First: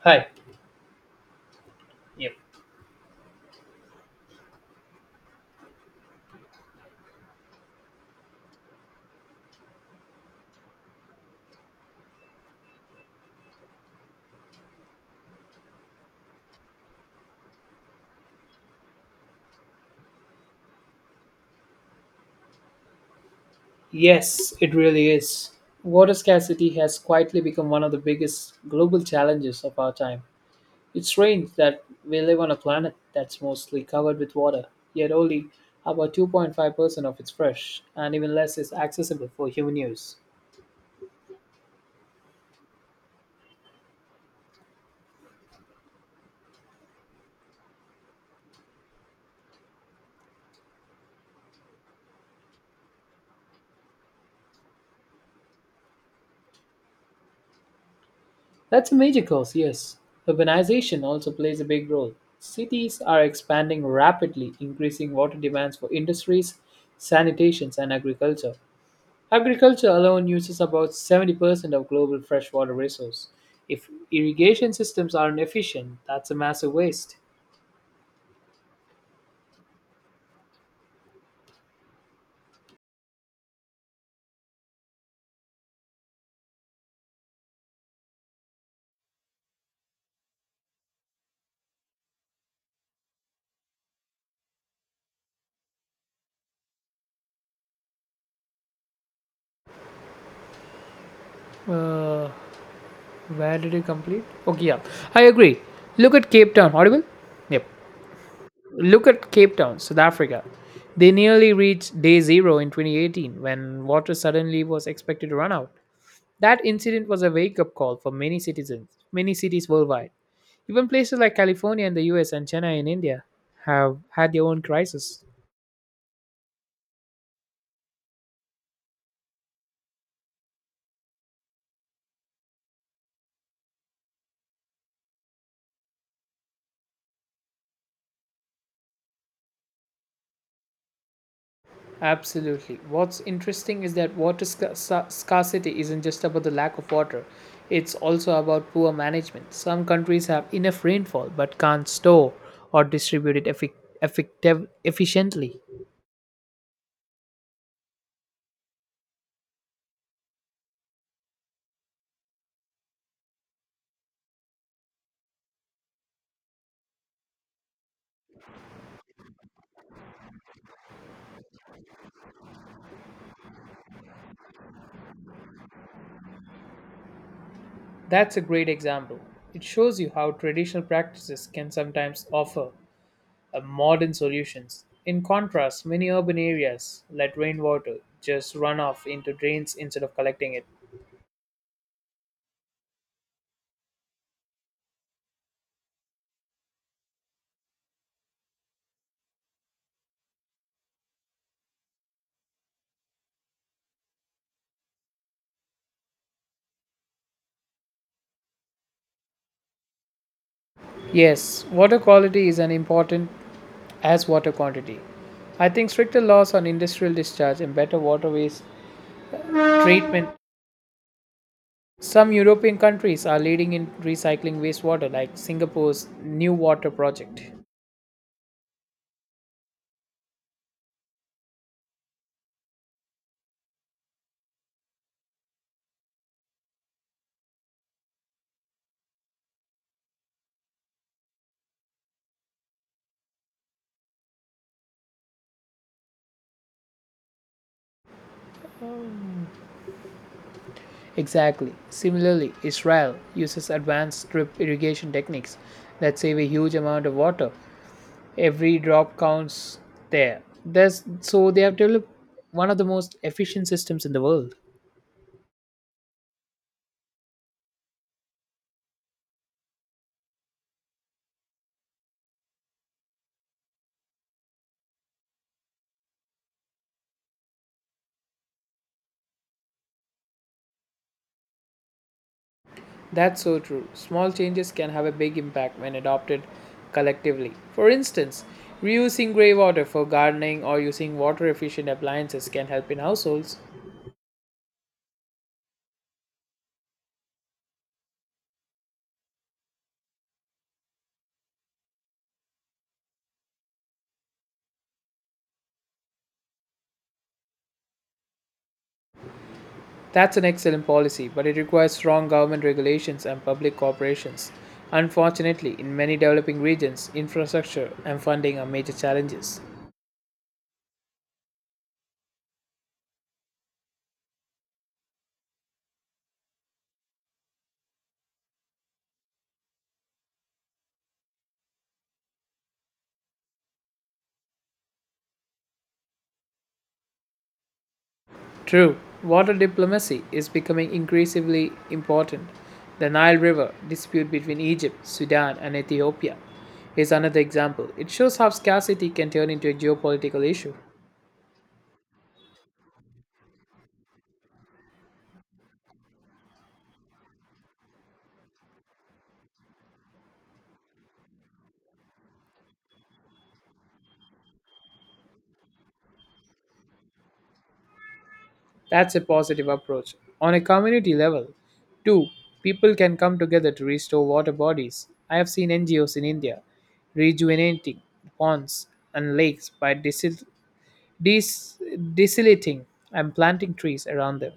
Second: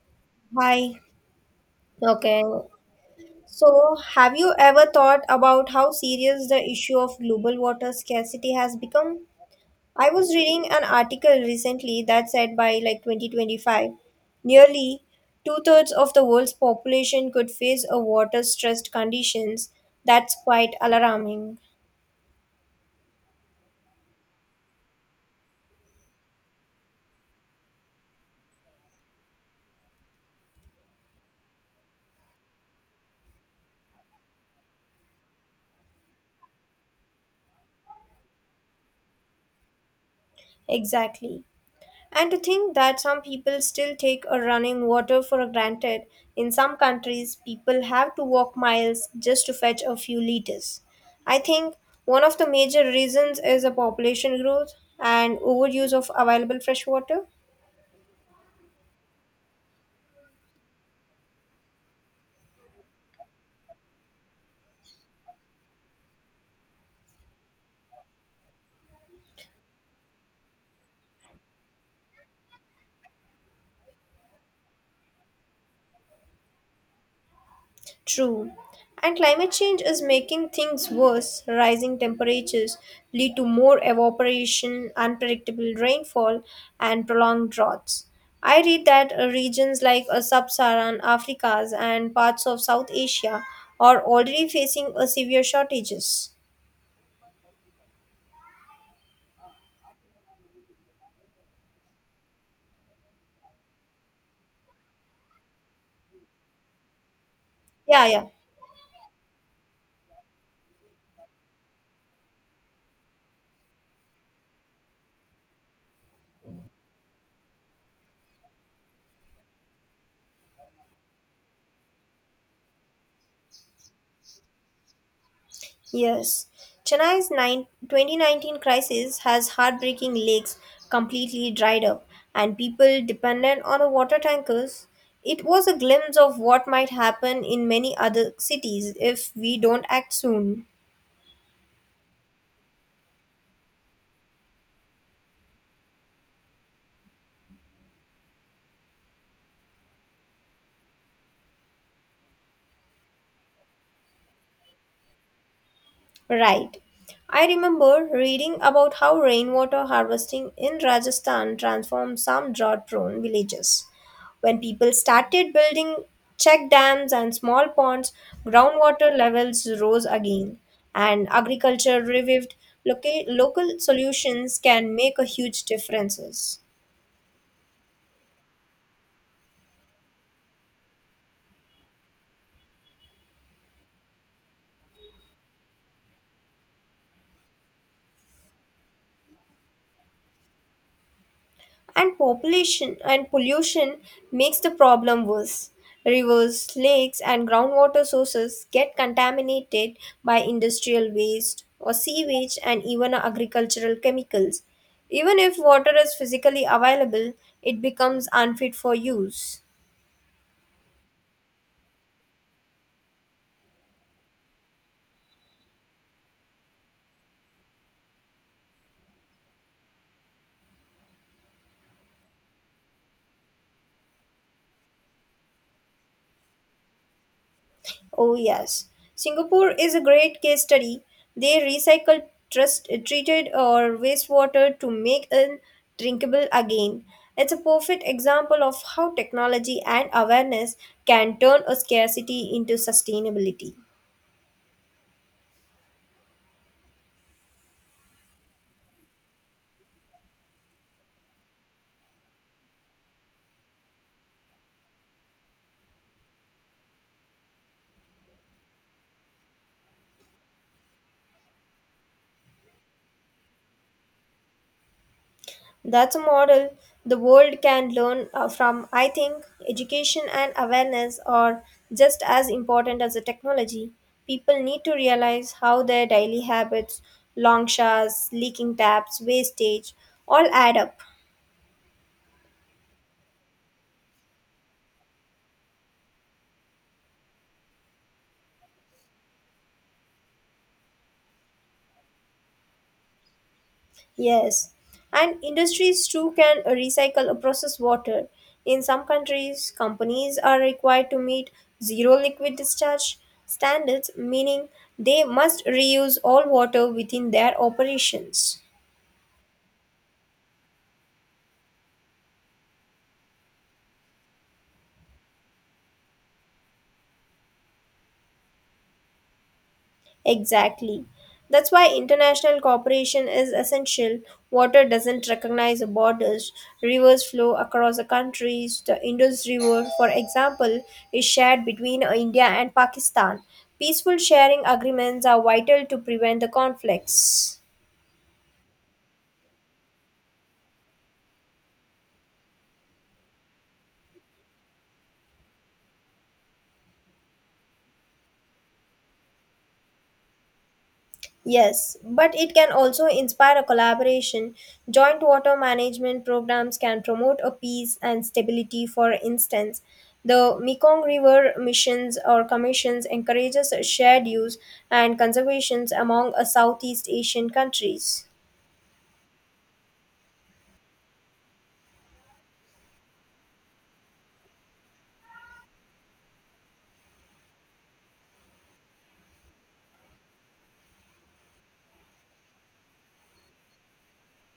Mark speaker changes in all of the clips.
Speaker 1: Hi.
Speaker 2: Hi.
Speaker 1: Yep.
Speaker 2: Okay. So, have you ever thought about how serious the issue of global water scarcity has become? I was reading an article recently that said by like 2025, nearly two-thirds of the world's population could face a water stressed conditions. That's quite alarming.
Speaker 1: Yes, it really is. Water scarcity has quietly become one of the biggest global challenges of our time. It's strange that we live on a planet that's mostly covered with water, yet only about 2.5% of it's fresh, and even less is accessible for human use.
Speaker 2: Exactly. And to think that some people still take a running water for granted. In some countries, people have to walk miles just to fetch a few liters. I think one of the major reasons is the population growth and overuse of available fresh water.
Speaker 1: That's a major cause, yes. Urbanization also plays a big role. Cities are expanding rapidly, increasing water demands for industries, sanitations, and agriculture. Agriculture alone uses about 70% of global freshwater resource. If irrigation systems aren't efficient, that's a massive waste.
Speaker 2: True. And climate change is making things worse. Rising temperatures lead to more evaporation, unpredictable rainfall, and prolonged droughts. I read that regions like sub-Saharan Africa and parts of South Asia are already facing a severe shortages.
Speaker 1: Uh, where did you complete? Okay, yeah, I agree. Look at Cape Town. Audible? Yep.
Speaker 2: Yeah, yeah.
Speaker 1: Look at Cape Town, South Africa. They nearly reached day zero in 2018 when water suddenly was expected to run out. That incident was a wake up call for many citizens, many cities worldwide. Even places like California in the US and Chennai in India have had their own crisis.
Speaker 2: Yes, Chennai's nine 2019 crisis has heartbreaking lakes completely dried up and people dependent on the water tankers. It was a glimpse of what might happen in many other cities if we don't act soon.
Speaker 1: Absolutely. What's interesting is that water scarcity isn't just about the lack of water, it's also about poor management. Some countries have enough rainfall but can't store or distribute it efficiently.
Speaker 2: Right. I remember reading about how rainwater harvesting in Rajasthan transformed some drought prone villages. When people started building check dams and small ponds, groundwater levels rose again, and agriculture revived. Local solutions can make a huge difference.
Speaker 1: That's a great example. It shows you how traditional practices can sometimes offer modern solutions. In contrast, many urban areas let rainwater just run off into drains instead of collecting it.
Speaker 2: And population and pollution makes the problem worse. Rivers, lakes, and groundwater sources get contaminated by industrial waste or sewage and even agricultural chemicals. Even if water is physically available, it becomes unfit for use.
Speaker 1: Yes, water quality is as important as water quantity. I think stricter laws on industrial discharge and better waterways treatment. Some European countries are leading in recycling wastewater, like Singapore's New Water Project.
Speaker 2: Oh, yes. Singapore is a great case study. They recycle trust, treated or wastewater to make it drinkable again. It's a perfect example of how technology and awareness can turn a scarcity into sustainability.
Speaker 1: Exactly. Similarly, Israel uses advanced drip irrigation techniques that save a huge amount of water, every drop counts. There's so they have developed one of the most efficient systems in the world.
Speaker 2: That's a model the world can learn from. I think education and awareness are just as important as the technology. People need to realize how their daily habits, long showers, leaking taps, wastage, all add up.
Speaker 1: That's so true, small changes can have a big impact when adopted collectively. For instance, reusing grey water for gardening or using water efficient appliances can help in households.
Speaker 2: Yes, and industries too can recycle or process water. In some countries, companies are required to meet zero liquid discharge standards, meaning they must reuse all water within their operations.
Speaker 1: That's an excellent policy, but it requires strong government regulations and public corporations. Unfortunately, in many developing regions, infrastructure and funding are major challenges.
Speaker 2: Exactly. That's why international cooperation is essential. Water doesn't recognize borders. Rivers flow across the countries. The Indus River, for example, is shared between India and Pakistan. Peaceful sharing agreements are vital to prevent the conflicts.
Speaker 1: True, water diplomacy is becoming increasingly important. The Nile River dispute between Egypt, Sudan, and Ethiopia is another example. It shows how scarcity can turn into a geopolitical issue.
Speaker 2: Yes, but it can also inspire a collaboration. Joint water management programs can promote a peace and stability. For instance, the Mekong River missions or commissions encourages shared use and conservations among Southeast Asian countries.
Speaker 1: That's a positive approach. On a community level, too, people can come together to restore water bodies. I have seen NGOs in India rejuvenating ponds and lakes by dis- desalating and planting trees around them.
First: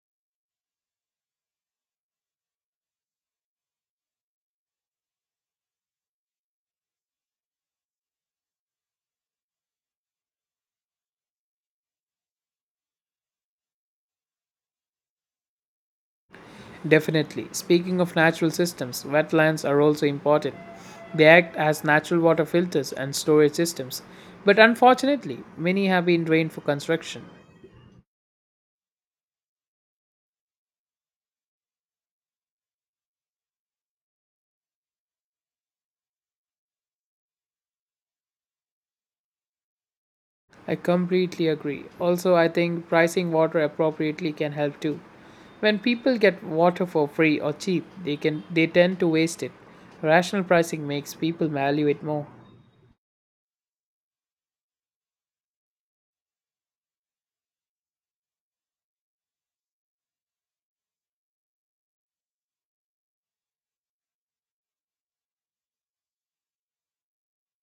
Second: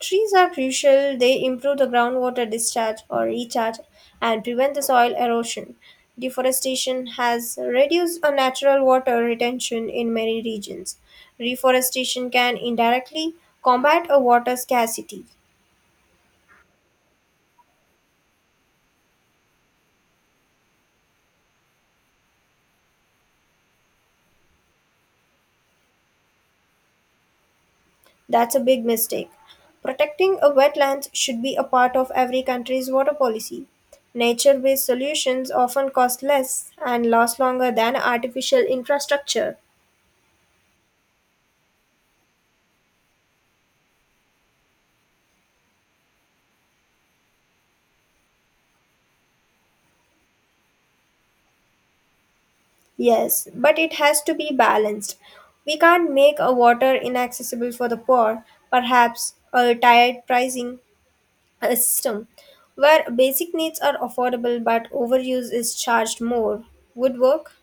Speaker 2: Trees are crucial. They improve the groundwater discharge or recharge and prevent the soil erosion. Deforestation has reduced a natural water retention in many regions. Reforestation can indirectly combat a water scarcity.
Speaker 1: Definitely. Speaking of natural systems, wetlands are also important. They act as natural water filters and storage systems, but unfortunately, many have been drained for construction.
Speaker 2: That's a big mistake. Protecting a wetlands should be a part of every country's water policy. Nature based solutions often cost less and last longer than artificial infrastructure.
Speaker 1: I completely agree. Also, I think pricing water appropriately can help too. When people get water for free or cheap, they tend to waste it. Rational pricing makes people value it more.
Speaker 2: Yes, but it has to be balanced. We can't make a water inaccessible for the poor. Perhaps a tiered pricing system where basic needs are affordable but overuse is charged more would work.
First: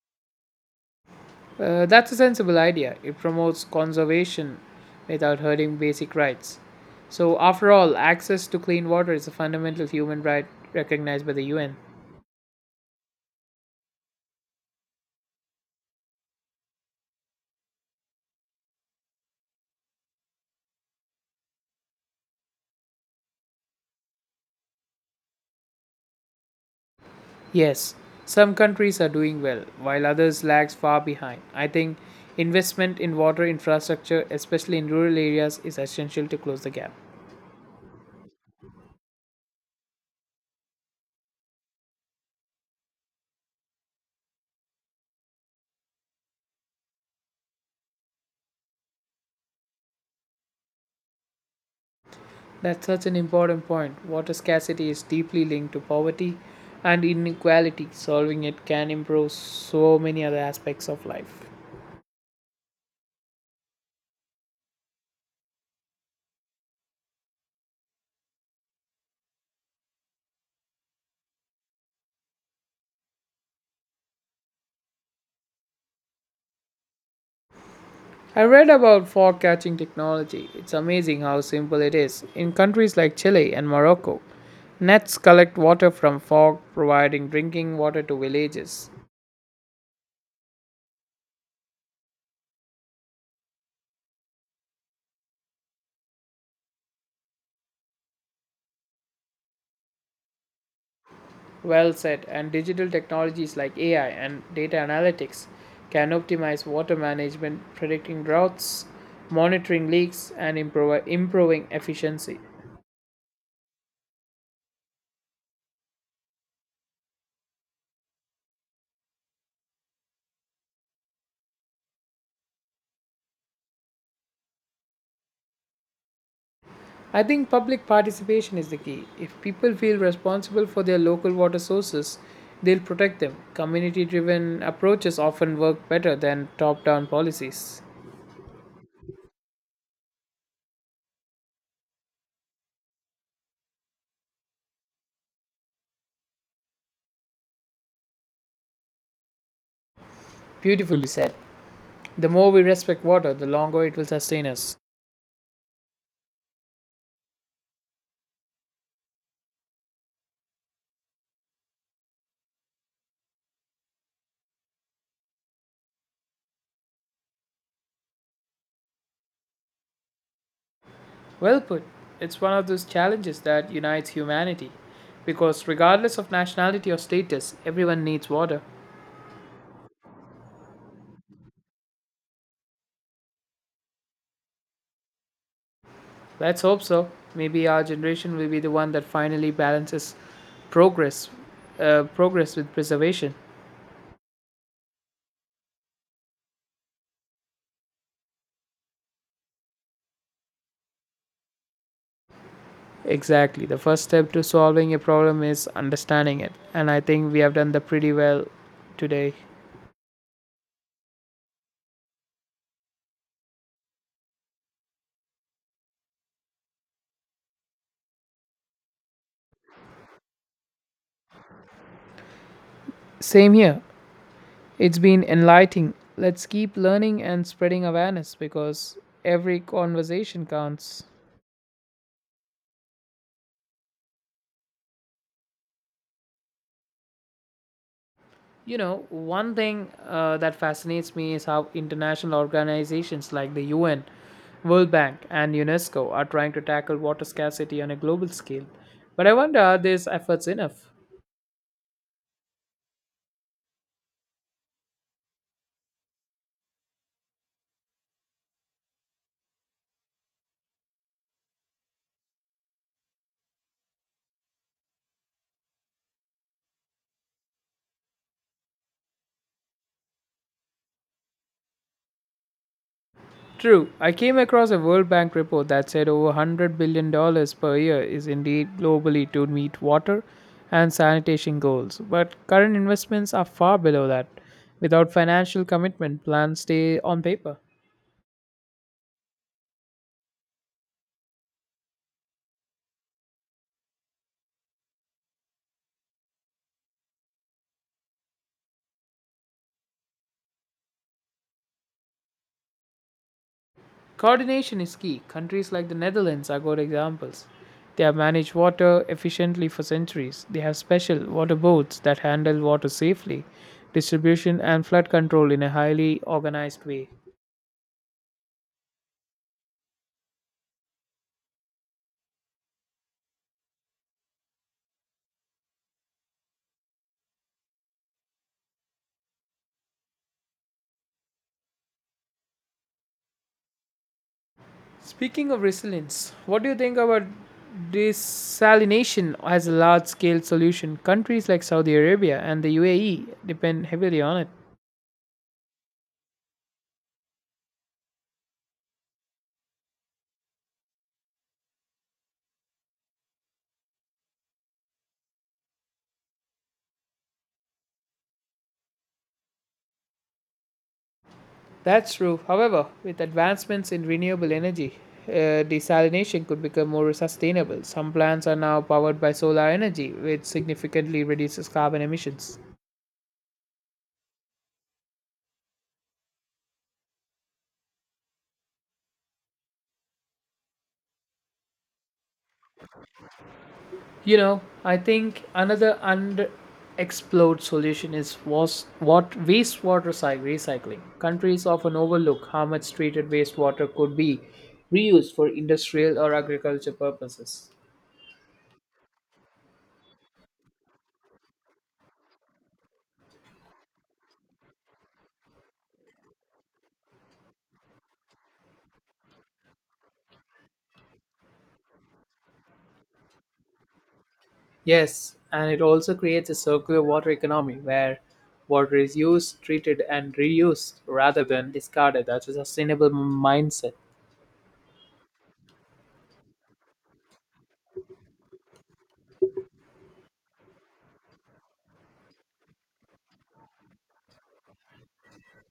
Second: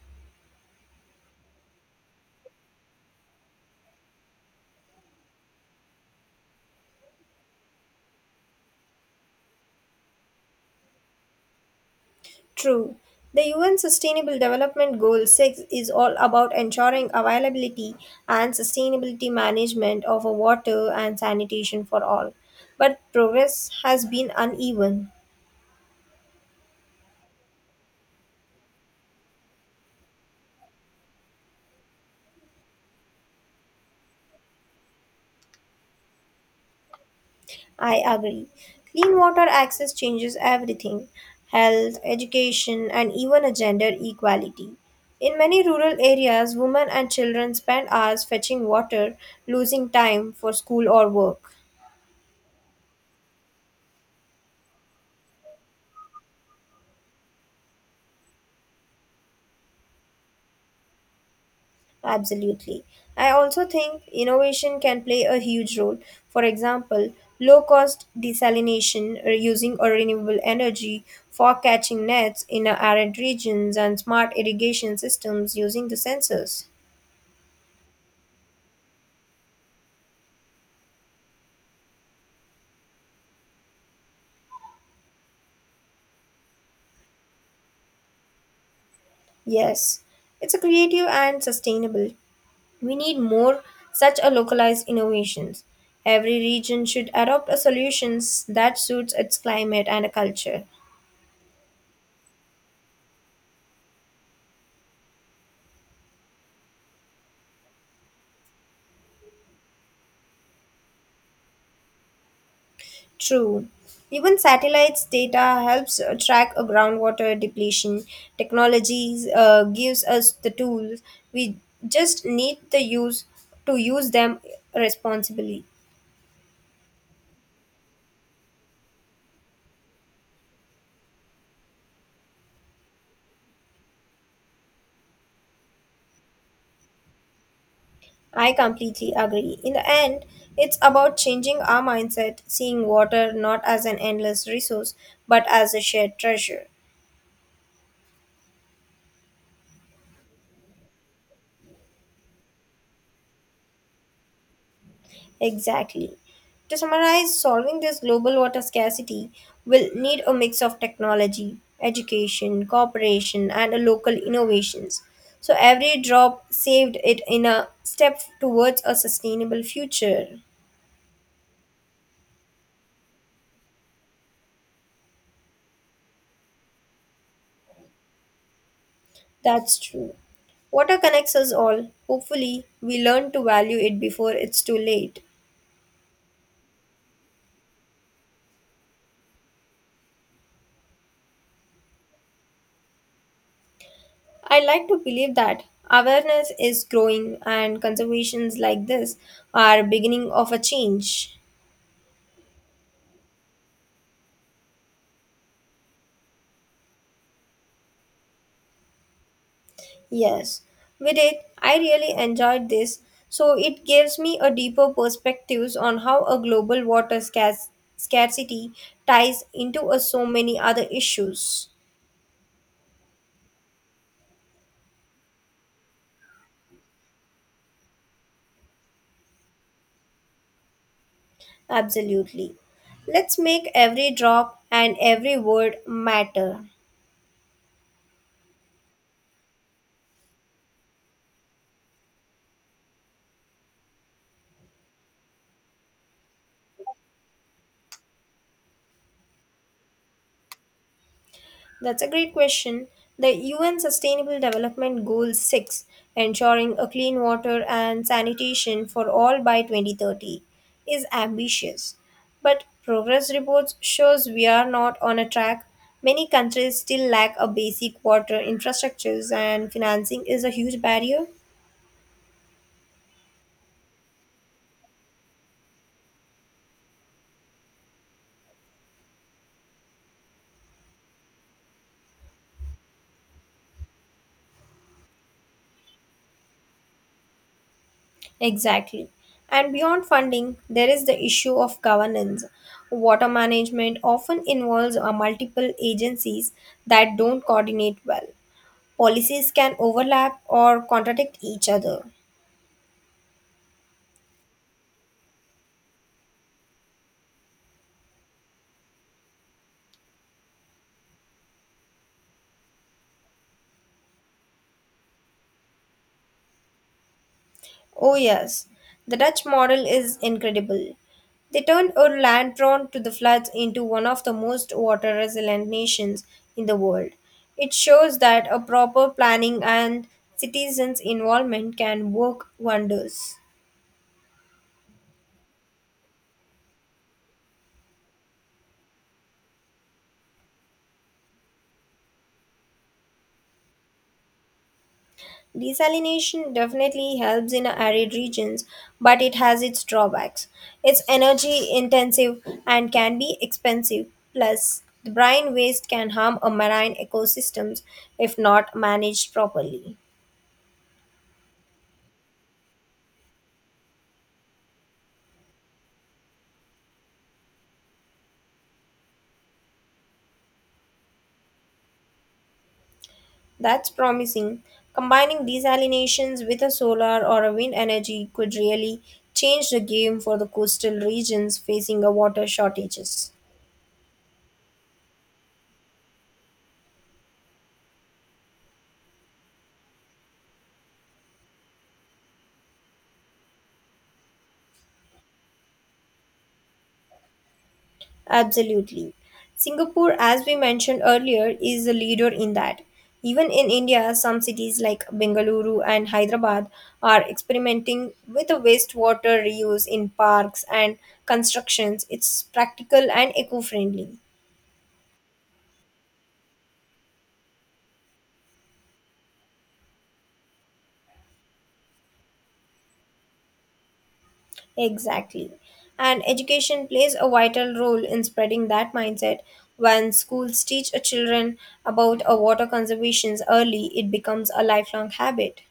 Speaker 1: That's a sensible idea. It promotes conservation without hurting basic rights. So, after all, access to clean water is a fundamental human right recognized by the UN.
Speaker 2: True. The UN Sustainable Development Goal 6 is all about ensuring availability and sustainability management of water and sanitation for all. But progress has been uneven.
Speaker 1: Yes, some countries are doing well, while others lags far behind. I think investment in water infrastructure, especially in rural areas, is essential to close the gap.
Speaker 2: I agree. Clean water access changes everything health, education, and even a gender equality. In many rural areas, women and children spend hours fetching water, losing time for school or work.
Speaker 1: That's such an important point. Water scarcity is deeply linked to poverty and inequality. Solving it can improve so many other aspects of life.
Speaker 2: Absolutely. I also think innovation can play a huge role. For example, low cost desalination, reusing or renewable energy, for catching nets in arid regions, and smart irrigation systems using the sensors.
Speaker 1: I read about fog catching technology. It's amazing how simple it is. In countries like Chile and Morocco, nets collect water from fog, providing drinking water to villages.
Speaker 2: Yes, it's a creative and sustainable. We need more such a localized innovations. Every region should adopt a solutions that suits its climate and culture.
Speaker 1: Well said, and digital technologies like AI and data analytics can optimize water management, predicting droughts, monitoring leaks, and improving efficiency.
Speaker 2: True. Even satellites data helps track a groundwater depletion. Technologies gives us the tools. We just need the use to use them responsibly.
Speaker 1: I think public participation is the key. If people feel responsible for their local water sources, they'll protect them. Community driven approaches often work better than top down policies.
Speaker 2: I completely agree. In the end, it's about changing our mindset, seeing water not as an endless resource, but as a shared treasure.
Speaker 1: Beautifully said. The more we respect water, the longer it will sustain us.
Speaker 2: Exactly. To summarize, solving this global water scarcity will need a mix of technology, education, cooperation, and a local innovations. So every drop saved it in a step towards a sustainable future.
Speaker 1: Well put. It's one of those challenges that unites humanity. Because regardless of nationality or status, everyone needs water.
Speaker 2: That's true. Water connects us all. Hopefully, we learn to value it before it's too late.
Speaker 1: Let's hope so. Maybe our generation will be the one that finally balances progress, progress with preservation.
Speaker 2: I like to believe that awareness is growing and conservations like this are beginning of a change.
Speaker 1: Exactly. The first step to solving a problem is understanding it. And I think we have done that pretty well today.
Speaker 2: Yes, with it, I really enjoyed this. So it gives me a deeper perspectives on how a global water scarcity ties into a so many other issues.
Speaker 1: Same here. It's been enlightening. Let's keep learning and spreading awareness because every conversation counts.
Speaker 2: Absolutely. Let's make every drop and every word matter.
Speaker 1: You know, one thing that fascinates me is how international organizations like the UN, World Bank, and UNESCO are trying to tackle water scarcity on a global scale. But I wonder, are these efforts enough?
Speaker 2: That's a great question. The UN Sustainable Development Goal 6, ensuring a clean water and sanitation for all by 2030, is ambitious. But progress reports shows we are not on a track. Many countries still lack a basic water infrastructures and financing is a huge barrier.
Speaker 1: True. I came across a World Bank report that said over $100 billion dollars per year is indeed globally to meet water and sanitation goals, but current investments are far below that. Without financial commitment, plans stay on paper.
Speaker 2: Exactly. And beyond funding, there is the issue of governance. Water management often involves multiple agencies that don't coordinate well. Policies can overlap or contradict each other.
Speaker 1: Coordination is key. Countries like the Netherlands are good examples. They have managed water efficiently for centuries. They have special water boards that handle water safely, distribution, and flood control in a highly organized way.
Speaker 2: Oh, yes, the Dutch model is incredible. They turned a land prone to the floods into one of the most water resilient nations in the world. It shows that a proper planning and citizens' involvement can work wonders.
Speaker 1: Speaking of resilience, what do you think about desalination as a large scale solution? Countries like Saudi Arabia and the UAE depend heavily on it.
Speaker 2: Desalination definitely helps in arid regions, but it has its drawbacks. It's energy intensive and can be expensive. Plus, the brine waste can harm a marine ecosystems if not managed properly.
Speaker 1: That's true. However, with advancements in renewable energy, desalination could become more sustainable. Some plants are now powered by solar energy, which significantly reduces carbon emissions.
Speaker 2: That's promising. Combining desalinations with a solar or a wind energy could really change the game for the coastal regions facing a water shortages.
Speaker 1: You know, I think another underexplored solution is wastewater recycling. Countries often overlook how much treated wastewater could be reused for industrial or agriculture purposes.
Speaker 2: Absolutely. Singapore, as we mentioned earlier, is a leader in that. Even in India, some cities like Bengaluru and Hyderabad are experimenting with a wastewater reuse in parks and constructions. It's practical and eco friendly.
Speaker 1: Yes, and it also creates a circular water economy where water is used, treated, and reused rather than discarded. That's a sustainable mindset.
Speaker 2: Exactly. And education plays a vital role in spreading that mindset. When schools teach a children about a water conservation early, it becomes a lifelong habit.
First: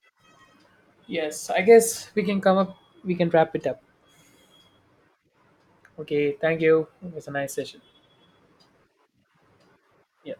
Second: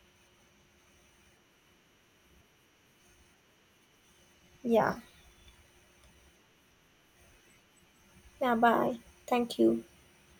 Speaker 1: Yes, I guess we can wrap it up.
Speaker 2: Yeah.
Speaker 1: Okay, thank you. It was a nice session.
Speaker 2: Yeah, bye. Thank you.
Speaker 1: Yeah.